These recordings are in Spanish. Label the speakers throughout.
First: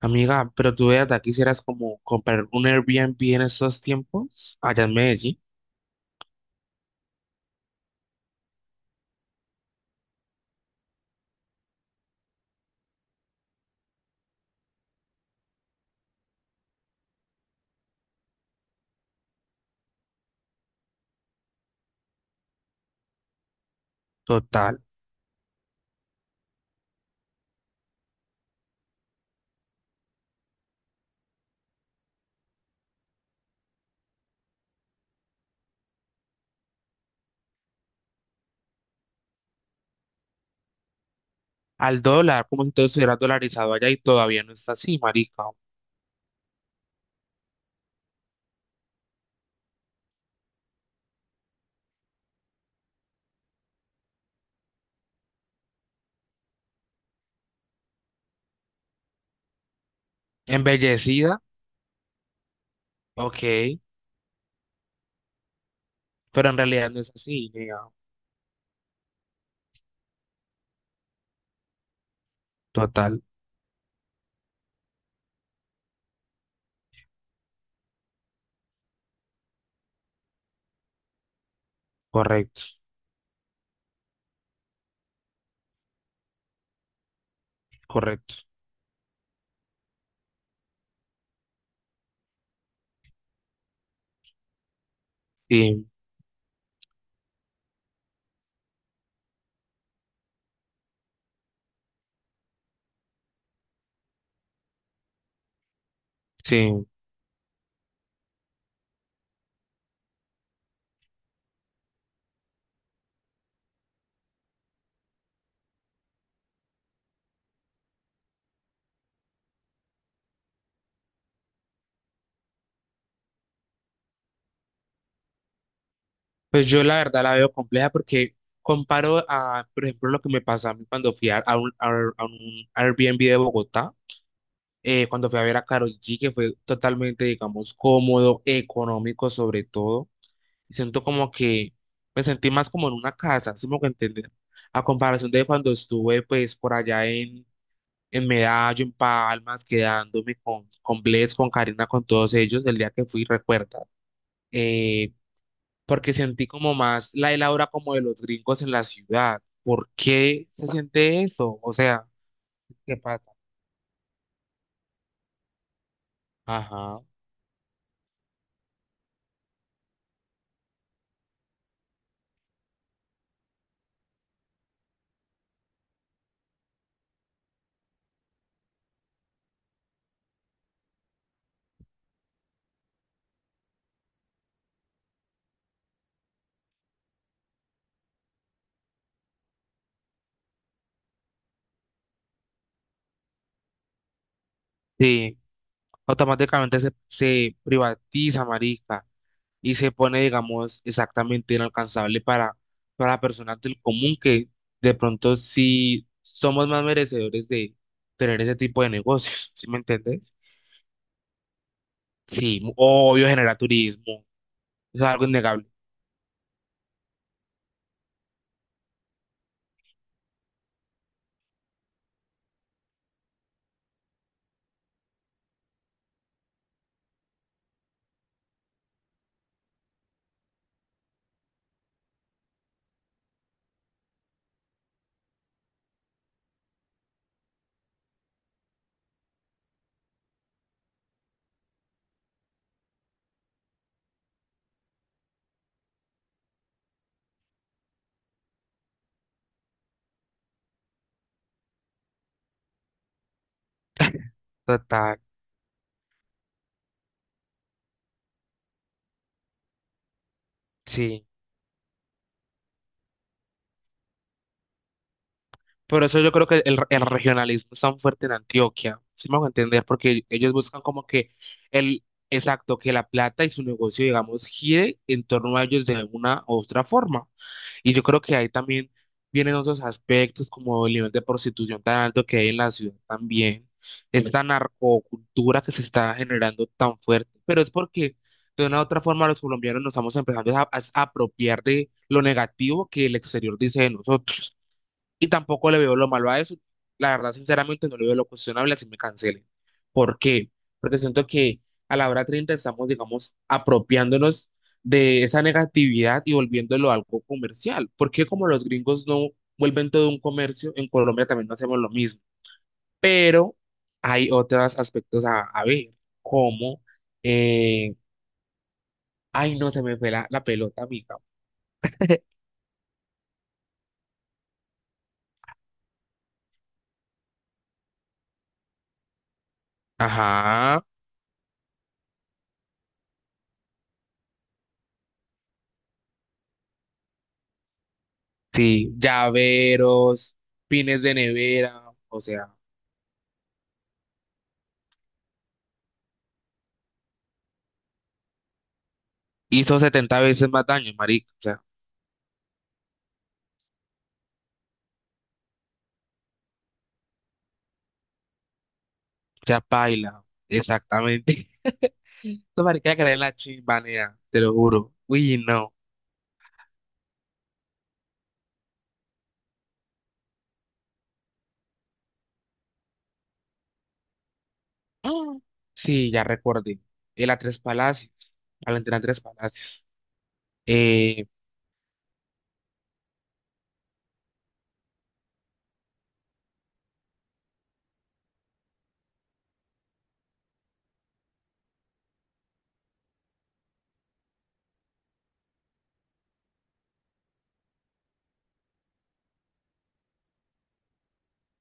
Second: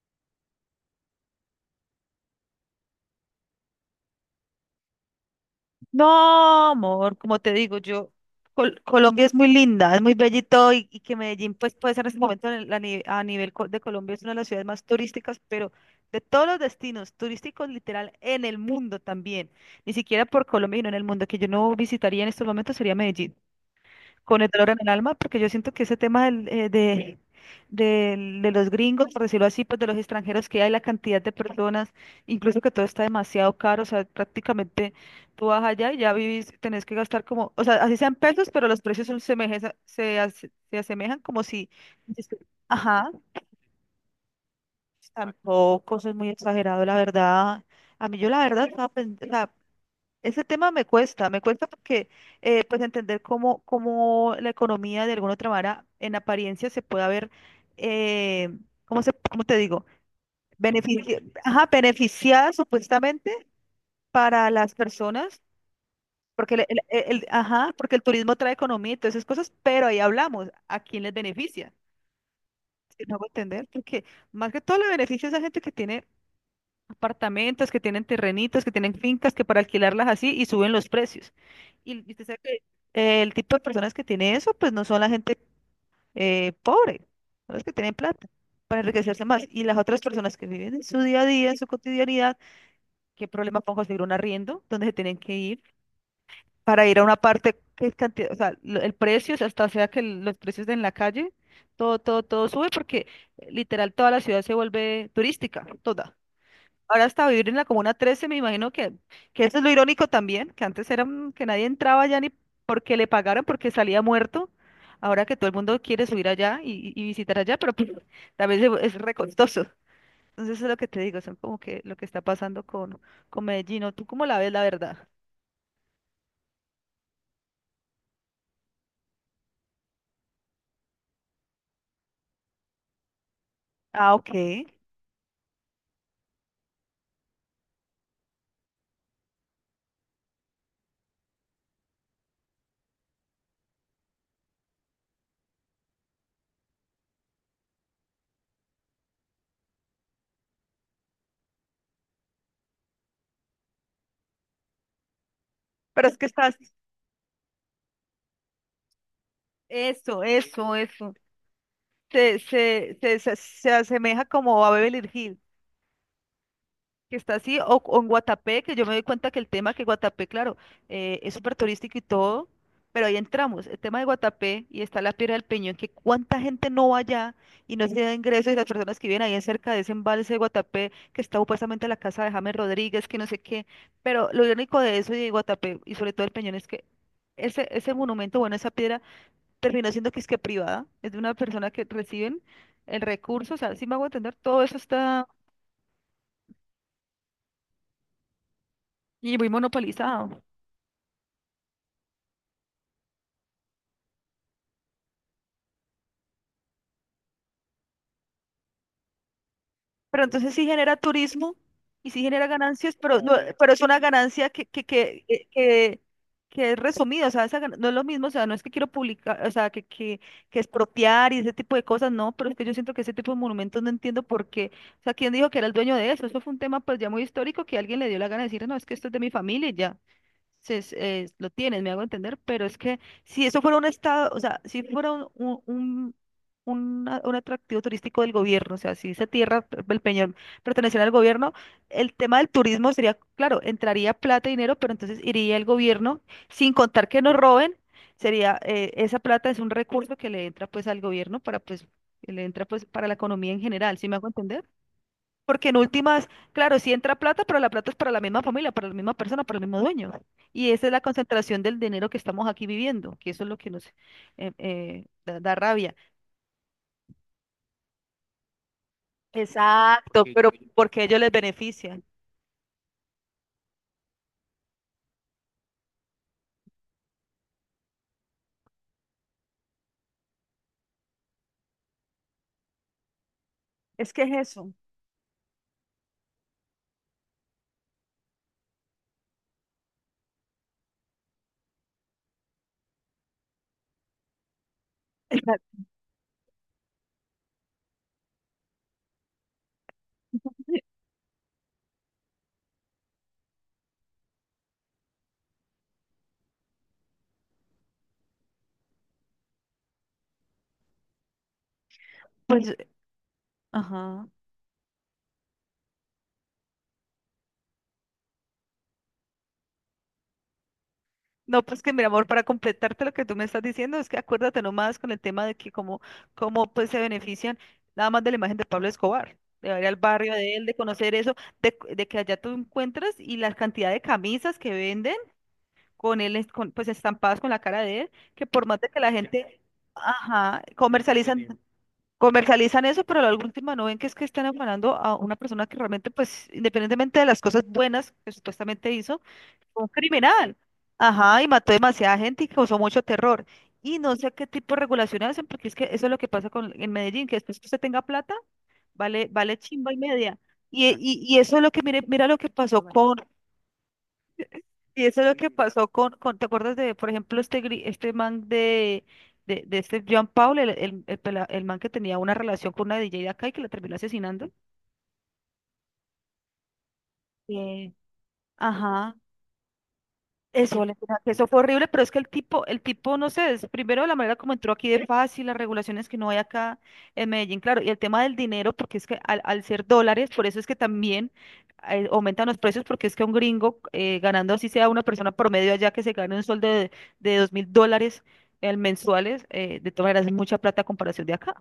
Speaker 1: Amiga, pero tú veas, de aquí quisieras como comprar un Airbnb en estos tiempos, allá en Medellín,
Speaker 2: No, amor, como te digo, yo, Colombia es muy linda, es muy bella y todo, y que Medellín pues puede ser en este momento en el- a, ni- a nivel co- de Colombia es una de las ciudades más turísticas, pero de todos los destinos turísticos literal en el mundo también, ni siquiera por Colombia, sino en el mundo, que yo no visitaría en estos momentos sería Medellín con el dolor en
Speaker 1: total,
Speaker 2: el alma, porque yo siento que ese tema de los gringos, por decirlo así, pues de los extranjeros que hay, la cantidad de personas, incluso que todo está demasiado caro. O sea, prácticamente tú vas allá y ya vivís, tenés que gastar como, o sea, así sean pesos, pero los precios son se asemejan como si,
Speaker 1: al dólar, como si todo
Speaker 2: ajá,
Speaker 1: estuviera dolarizado allá y todavía no está así, marica.
Speaker 2: tampoco, eso es muy exagerado, la verdad. A mí yo la verdad, estaba o sea, ese tema me cuesta porque pues entender cómo la economía de alguna otra manera en apariencia se puede ver. eh, cómo te digo? Benefici-
Speaker 1: Embellecida,
Speaker 2: ajá, beneficiada supuestamente
Speaker 1: ok,
Speaker 2: para las personas,
Speaker 1: pero
Speaker 2: porque
Speaker 1: en realidad no es
Speaker 2: el-
Speaker 1: así,
Speaker 2: ajá,
Speaker 1: nega.
Speaker 2: porque el turismo trae economía y todas esas cosas, pero ahí hablamos, ¿a quién les beneficia? Si no
Speaker 1: Total,
Speaker 2: hago entender, porque más que todo le beneficia a esa gente que tiene apartamentos, que tienen terrenitos, que tienen fincas, que para alquilarlas así y suben los precios. Y usted sabe
Speaker 1: correcto,
Speaker 2: que el tipo de personas que tiene eso, pues no son la gente pobre, son las que tienen plata
Speaker 1: correcto.
Speaker 2: para enriquecerse más. Y las otras personas que viven en su día a día, en su cotidianidad, ¿qué problema pongo conseguir un arriendo donde se tienen que ir
Speaker 1: Sí,
Speaker 2: para ir a una parte que es cantidad? O sea, el precio, o sea, hasta sea que los precios en la calle, todo, todo, todo sube porque literal toda la ciudad se vuelve turística, toda.
Speaker 1: sí.
Speaker 2: Ahora hasta vivir en la Comuna 13, me imagino que eso es lo irónico también, que antes era que nadie entraba allá ni porque le pagaran, porque salía muerto. Ahora que todo el mundo quiere subir allá y visitar allá, pero pues, también es re costoso. Entonces eso es lo que te digo, son como que lo que está pasando con Medellín. ¿O ¿Tú cómo la ves, la verdad?
Speaker 1: Pues yo la verdad la veo compleja porque comparo a, por ejemplo, lo que me pasó a mí cuando fui a un Airbnb de Bogotá.
Speaker 2: Ah, ok.
Speaker 1: Cuando fui a ver a Karol G, que fue totalmente, digamos, cómodo, económico sobre todo. Y siento como que me sentí más como en una casa, si me que entender. A comparación de cuando estuve, pues, por allá en Medallo, en Palmas, quedándome con Bless, con Karina, con todos ellos, el día que fui, recuerda. Eh,
Speaker 2: Pero
Speaker 1: Porque
Speaker 2: es que
Speaker 1: sentí
Speaker 2: estás...
Speaker 1: como más la el aura como de los gringos en la ciudad. ¿Por
Speaker 2: Eso,
Speaker 1: qué se
Speaker 2: eso, eso.
Speaker 1: siente eso? O sea,
Speaker 2: Se,
Speaker 1: ¿qué
Speaker 2: se, se,
Speaker 1: pasa?
Speaker 2: se, se asemeja como a Beverly Hills,
Speaker 1: Ajá.
Speaker 2: que está así, o en Guatapé, que yo me doy cuenta que el tema que Guatapé, claro, es súper turístico y todo, pero ahí entramos, el tema de Guatapé y está la Piedra del Peñón, que cuánta gente no va allá y no se da ingresos y las personas que viven ahí en cerca de ese embalse de Guatapé, que está supuestamente la casa de James Rodríguez, que no sé qué, pero lo único de eso y de Guatapé y sobre todo el Peñón es que ese monumento, bueno, esa piedra terminó siendo que es que privada, es de una persona que reciben el recurso, o sea, si me hago entender, todo eso está
Speaker 1: Sí. Automáticamente se privatiza, marica,
Speaker 2: y muy
Speaker 1: y se pone,
Speaker 2: monopolizado.
Speaker 1: digamos, exactamente inalcanzable para personas del común que de pronto sí somos más merecedores de tener ese tipo de negocios, ¿sí me
Speaker 2: Pero
Speaker 1: entiendes?
Speaker 2: entonces sí genera turismo y sí genera
Speaker 1: Sí, mu-
Speaker 2: ganancias, pero,
Speaker 1: obvio
Speaker 2: no,
Speaker 1: genera
Speaker 2: pero es una
Speaker 1: turismo,
Speaker 2: ganancia que, que,
Speaker 1: eso es
Speaker 2: que,
Speaker 1: algo
Speaker 2: que,
Speaker 1: innegable.
Speaker 2: que- que es resumida. O sea, no es lo mismo, o sea, no es que quiero publicar, o sea, que expropiar y ese tipo de cosas, no, pero es que yo siento que ese tipo de monumentos no entiendo por qué, o sea, ¿quién dijo que era el dueño de eso? Eso fue un tema pues ya muy histórico que alguien le dio la gana de decir, no, es que esto es de mi familia y ya lo tienes, me hago entender, pero es que si eso fuera un estado, o sea, si fuera un, un, un atractivo turístico del gobierno, o sea, si esa tierra, el Peñol, perteneciera al gobierno, el tema del turismo sería, claro, entraría plata y dinero, pero entonces iría el gobierno, sin contar que nos roben, sería, esa plata es un recurso que le entra pues al gobierno para pues, que le entra pues para la economía en general, ¿sí me hago entender?
Speaker 1: Total,
Speaker 2: Porque en últimas, claro, sí entra plata, pero la plata es para la misma familia, para la misma persona, para el mismo dueño. Y esa es la
Speaker 1: sí.
Speaker 2: concentración del dinero que estamos aquí viviendo, que eso es lo que nos da rabia.
Speaker 1: Por eso yo creo que el regionalismo es tan fuerte en Antioquia. Sí me a entender,
Speaker 2: Exacto,
Speaker 1: porque
Speaker 2: sí, pero
Speaker 1: ellos
Speaker 2: sí,
Speaker 1: buscan
Speaker 2: porque a
Speaker 1: como
Speaker 2: ellos les
Speaker 1: que
Speaker 2: beneficia.
Speaker 1: el exacto, que la plata y su negocio, digamos, gire en torno a ellos de una u otra forma. Y yo creo que ahí también vienen otros aspectos como el nivel de prostitución tan alto que hay en la ciudad también.
Speaker 2: Es que es
Speaker 1: Esta
Speaker 2: eso.
Speaker 1: narcocultura que se está generando tan fuerte, pero es porque de una u otra forma los colombianos nos estamos empezando a apropiar de lo negativo que el exterior dice de nosotros. Y tampoco le
Speaker 2: Exacto.
Speaker 1: veo lo malo a eso. La verdad, sinceramente, no le veo lo cuestionable así me cancelen. ¿Por qué? Porque siento que a la hora 30 estamos, digamos, apropiándonos de esa negatividad y volviéndolo algo comercial. Porque como los gringos no vuelven todo un comercio, en Colombia también no hacemos lo mismo.
Speaker 2: Pues,
Speaker 1: Pero
Speaker 2: ajá.
Speaker 1: hay otros aspectos a ver, como, eh, ay, no, se me fue la pelota, amiga.
Speaker 2: No, pues que mi amor, para completarte lo que tú me estás diciendo, es que acuérdate nomás con el tema de que cómo, pues se benefician nada más de la imagen de Pablo Escobar, de ir al barrio de él, de
Speaker 1: Ajá,
Speaker 2: conocer eso, de que allá tú encuentras y la cantidad de camisas que venden con él, pues estampadas con la cara de él, que por más de
Speaker 1: sí,
Speaker 2: que la gente,
Speaker 1: llaveros,
Speaker 2: ajá,
Speaker 1: pines de
Speaker 2: comercializan.
Speaker 1: nevera. O sea,
Speaker 2: Comercializan eso, pero a la última no ven que es que están afanando a una persona que realmente, pues, independientemente de las cosas buenas que supuestamente hizo,
Speaker 1: hizo
Speaker 2: fue un
Speaker 1: 70 veces
Speaker 2: criminal.
Speaker 1: más daño, marica. O
Speaker 2: Ajá, y
Speaker 1: sea,
Speaker 2: mató demasiada gente y causó mucho terror. Y no sé qué tipo de regulaciones hacen, porque es que eso es lo que pasa en Medellín, que después que usted tenga plata, vale, vale
Speaker 1: ya
Speaker 2: chimba y
Speaker 1: paila.
Speaker 2: media. Y
Speaker 1: Exactamente.
Speaker 2: eso es lo que, mire, mira lo que
Speaker 1: No,
Speaker 2: pasó
Speaker 1: marica, que le den la chimbanea, te lo juro.
Speaker 2: y eso es lo
Speaker 1: Uy,
Speaker 2: que
Speaker 1: no.
Speaker 2: pasó ¿te acuerdas de, por ejemplo, este man de, de este John Paul, el man que tenía una relación con una DJ de acá y que la terminó asesinando?
Speaker 1: Ah, sí, ya recordé. El a tres
Speaker 2: Sí.
Speaker 1: palacios. Valentina
Speaker 2: Ajá.
Speaker 1: tres palacios.
Speaker 2: Eso, Valentina,
Speaker 1: Eh,
Speaker 2: que eso fue horrible, pero es que el tipo, no sé, es primero la manera como entró aquí de fácil, las regulaciones que no hay acá en Medellín, claro, y el tema del dinero, porque es que al ser dólares, por eso es que también aumentan los precios, porque es que un gringo ganando así sea una persona promedio allá que se gane un sueldo de $2.000 mensuales, de todas maneras es mucha plata a comparación de acá.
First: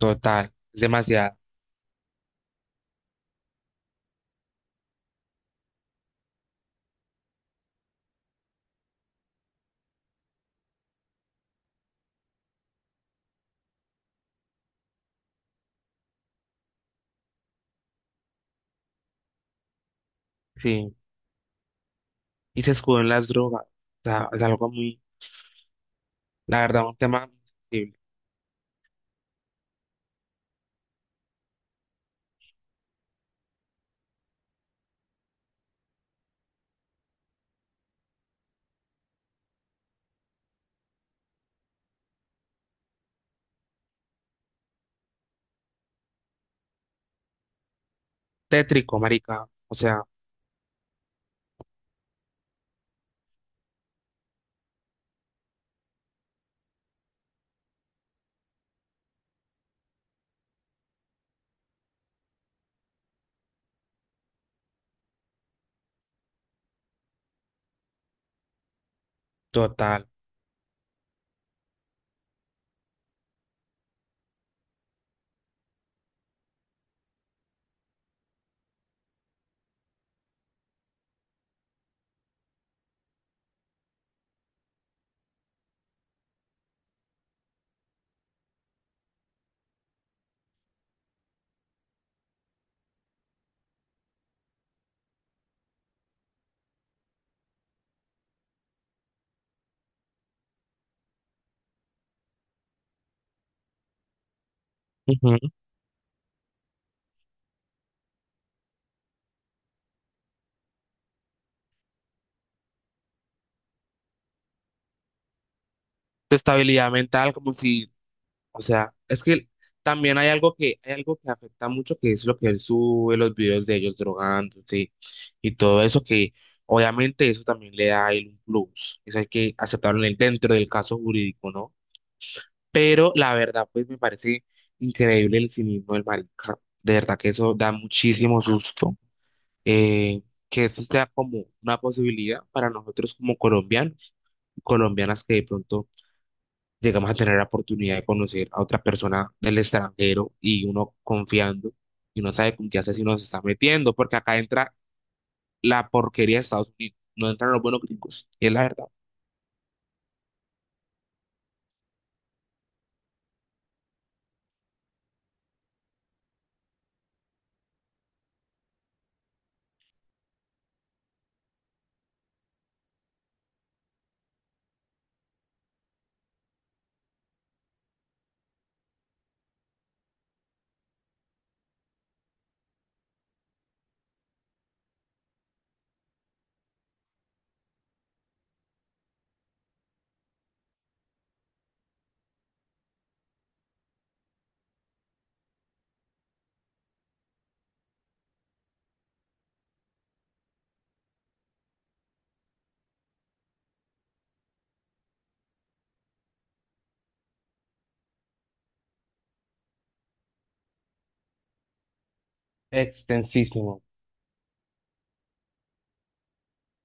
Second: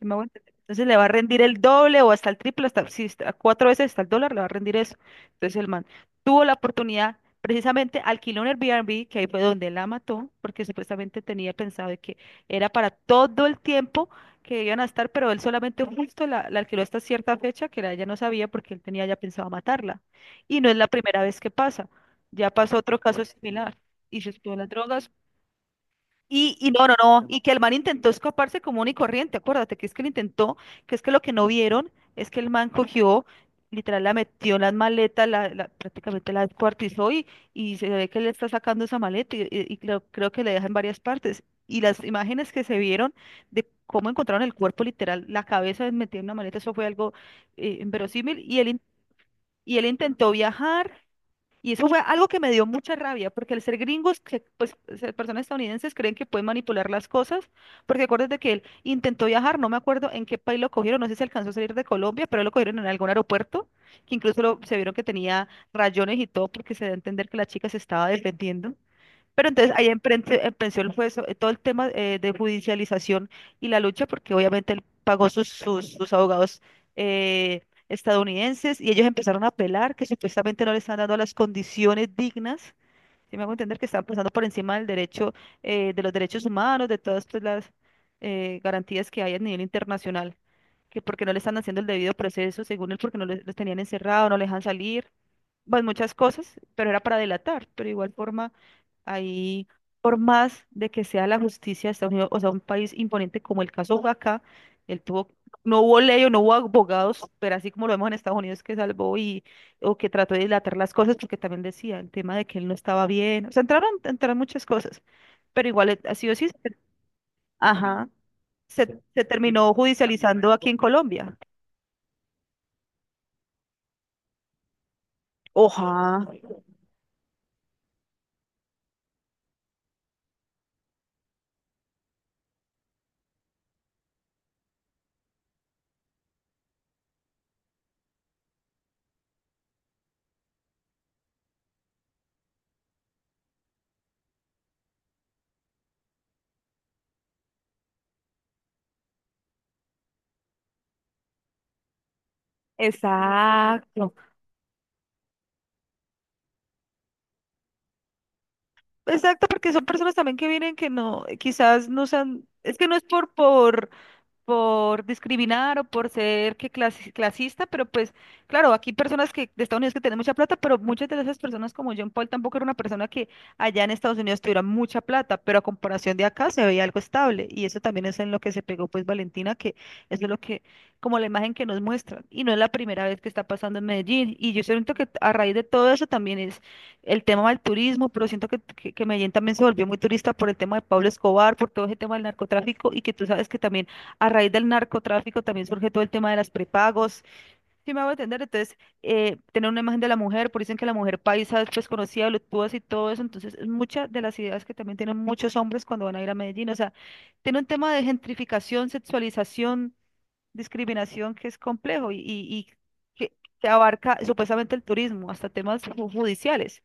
Speaker 2: ¿Sí me hago entender?
Speaker 1: Es
Speaker 2: Entonces le va a
Speaker 1: demasiado.
Speaker 2: rendir el doble o hasta el triple, hasta, sí, hasta cuatro veces hasta el dólar le va a rendir eso. Entonces el man tuvo la oportunidad, precisamente alquiló un Airbnb, que ahí fue donde la mató, porque supuestamente tenía pensado de que era para todo el tiempo que iban a estar, pero él solamente justo la alquiló hasta cierta fecha, que ella no sabía porque él tenía ya pensado matarla. Y no es la
Speaker 1: Sí.
Speaker 2: primera vez que pasa, ya
Speaker 1: Y se
Speaker 2: pasó otro
Speaker 1: escudó en
Speaker 2: caso
Speaker 1: las drogas.
Speaker 2: similar.
Speaker 1: O
Speaker 2: Y
Speaker 1: sea,
Speaker 2: se
Speaker 1: es
Speaker 2: estuvo en las
Speaker 1: algo muy,
Speaker 2: drogas, y,
Speaker 1: la
Speaker 2: y no,
Speaker 1: verdad,
Speaker 2: no,
Speaker 1: un
Speaker 2: no,
Speaker 1: tema muy
Speaker 2: y que el man
Speaker 1: sensible.
Speaker 2: intentó escaparse común y corriente, acuérdate que es que lo intentó, que es que lo que no vieron es que el man cogió, literal la metió en las maletas, prácticamente la descuartizó y se ve que le está sacando esa maleta y, y creo que le deja en varias partes. Y las imágenes que se vieron de cómo encontraron el cuerpo literal, la cabeza metida en una maleta, eso fue algo inverosímil y él, in-
Speaker 1: Tétrico, marica. O
Speaker 2: y él
Speaker 1: sea,
Speaker 2: intentó viajar. Y eso fue algo que me dio mucha rabia, porque al ser gringos, que, pues ser personas estadounidenses creen que pueden manipular las cosas, porque acuérdate que él intentó viajar, no me acuerdo en qué país lo cogieron, no sé si alcanzó a salir de Colombia, pero lo cogieron en algún aeropuerto, que incluso se vieron que tenía rayones y todo, porque se da a entender que la chica se estaba defendiendo. Pero entonces ahí
Speaker 1: total.
Speaker 2: empezó el juez, todo el tema de judicialización y la lucha, porque obviamente él pagó sus abogados eh, estadounidenses y ellos empezaron a apelar que supuestamente no le están dando las condiciones dignas. Si me hago entender que están pasando por encima del derecho, de los derechos humanos, de todas pues, las garantías que hay a nivel internacional, que porque no le están haciendo el debido proceso, según él, porque no les- los tenían encerrado, no les dejan salir pues muchas cosas, pero era para delatar, pero igual forma, ahí, por más de que sea la justicia de Estados Unidos, o sea, un país imponente como el caso de acá, él tuvo,
Speaker 1: Ujú.
Speaker 2: no hubo ley o no hubo abogados, pero así como lo vemos en Estados Unidos que salvó y, o que trató de dilatar las cosas, porque también decía el tema de que él no estaba bien, o sea, entraron muchas cosas, pero igual, así o
Speaker 1: Tu
Speaker 2: sí,
Speaker 1: estabilidad mental, como si.
Speaker 2: ajá,
Speaker 1: O sea,
Speaker 2: se,
Speaker 1: es
Speaker 2: se
Speaker 1: que
Speaker 2: terminó
Speaker 1: también
Speaker 2: judicializando aquí en
Speaker 1: hay algo que
Speaker 2: Colombia.
Speaker 1: afecta mucho, que es lo que él sube, los videos de ellos drogándose y todo eso,
Speaker 2: Oja,
Speaker 1: que obviamente eso también le da a él un plus. Eso hay que aceptarlo en el- dentro del caso jurídico, ¿no? Pero la verdad, pues me parece increíble el cinismo del marica. De verdad que eso da muchísimo susto. Eh, que eso sea como una posibilidad para nosotros como colombianos, colombianas que de pronto llegamos a tener la oportunidad de conocer a otra persona del extranjero y uno confiando y uno sabe con qué asesino se está metiendo,
Speaker 2: exacto.
Speaker 1: porque acá entra la porquería de Estados Unidos, no entran los buenos gringos, y es la verdad.
Speaker 2: Exacto, porque son personas también que vienen que no, quizás no sean, es que no es por discriminar o por ser que clasista, pero pues claro, aquí personas que de Estados Unidos que tienen mucha plata, pero muchas de esas personas como John Paul tampoco era una persona que allá en Estados Unidos tuviera mucha plata, pero a comparación de acá se veía algo estable y eso también es en lo que se pegó pues Valentina, que eso es lo que como la imagen que nos muestra y no es la primera vez que está pasando en Medellín y yo siento que a raíz de todo eso también es el tema del turismo, pero siento que Medellín también se volvió muy turista por el tema de Pablo Escobar, por todo ese tema del narcotráfico y que tú sabes que también a raíz del narcotráfico también surge todo el tema de las prepagos. Si me hago entender, entonces, tener una imagen de la mujer, por dicen que la mujer paisa es desconocida, voluptuosa y todo eso. Entonces, es muchas de las ideas que también tienen muchos hombres cuando van a ir a Medellín. O sea, tiene un tema de gentrificación, sexualización discriminación que es complejo y que, que
Speaker 1: Extensísimo,
Speaker 2: abarca supuestamente el turismo, hasta temas judiciales.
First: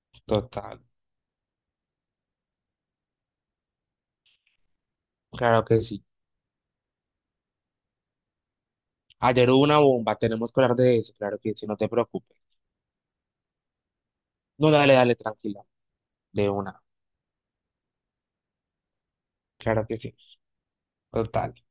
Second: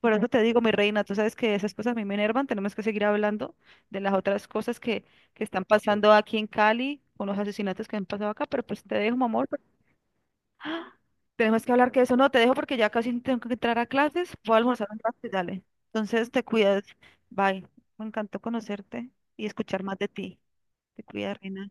Speaker 2: Por eso te digo, mi
Speaker 1: total,
Speaker 2: reina, tú sabes que esas cosas a mí me enervan, tenemos que seguir hablando de las otras cosas que están
Speaker 1: claro que sí.
Speaker 2: pasando aquí en Cali, con los asesinatos que han pasado acá, pero pues te dejo, mi amor.
Speaker 1: Ayer hubo una bomba, tenemos que hablar
Speaker 2: ¡Ah!
Speaker 1: de eso, claro que
Speaker 2: Tenemos
Speaker 1: sí,
Speaker 2: que
Speaker 1: no te
Speaker 2: hablar que eso no,
Speaker 1: preocupes.
Speaker 2: te dejo porque ya casi tengo que entrar a clases, voy a
Speaker 1: No,
Speaker 2: almorzar
Speaker 1: dale,
Speaker 2: un
Speaker 1: dale,
Speaker 2: rato y
Speaker 1: tranquila,
Speaker 2: dale. Entonces te
Speaker 1: de una,
Speaker 2: cuidas, bye. Me encantó conocerte y escuchar
Speaker 1: claro
Speaker 2: más
Speaker 1: que
Speaker 2: de
Speaker 1: sí,
Speaker 2: ti. Te cuidas,
Speaker 1: total.
Speaker 2: reina.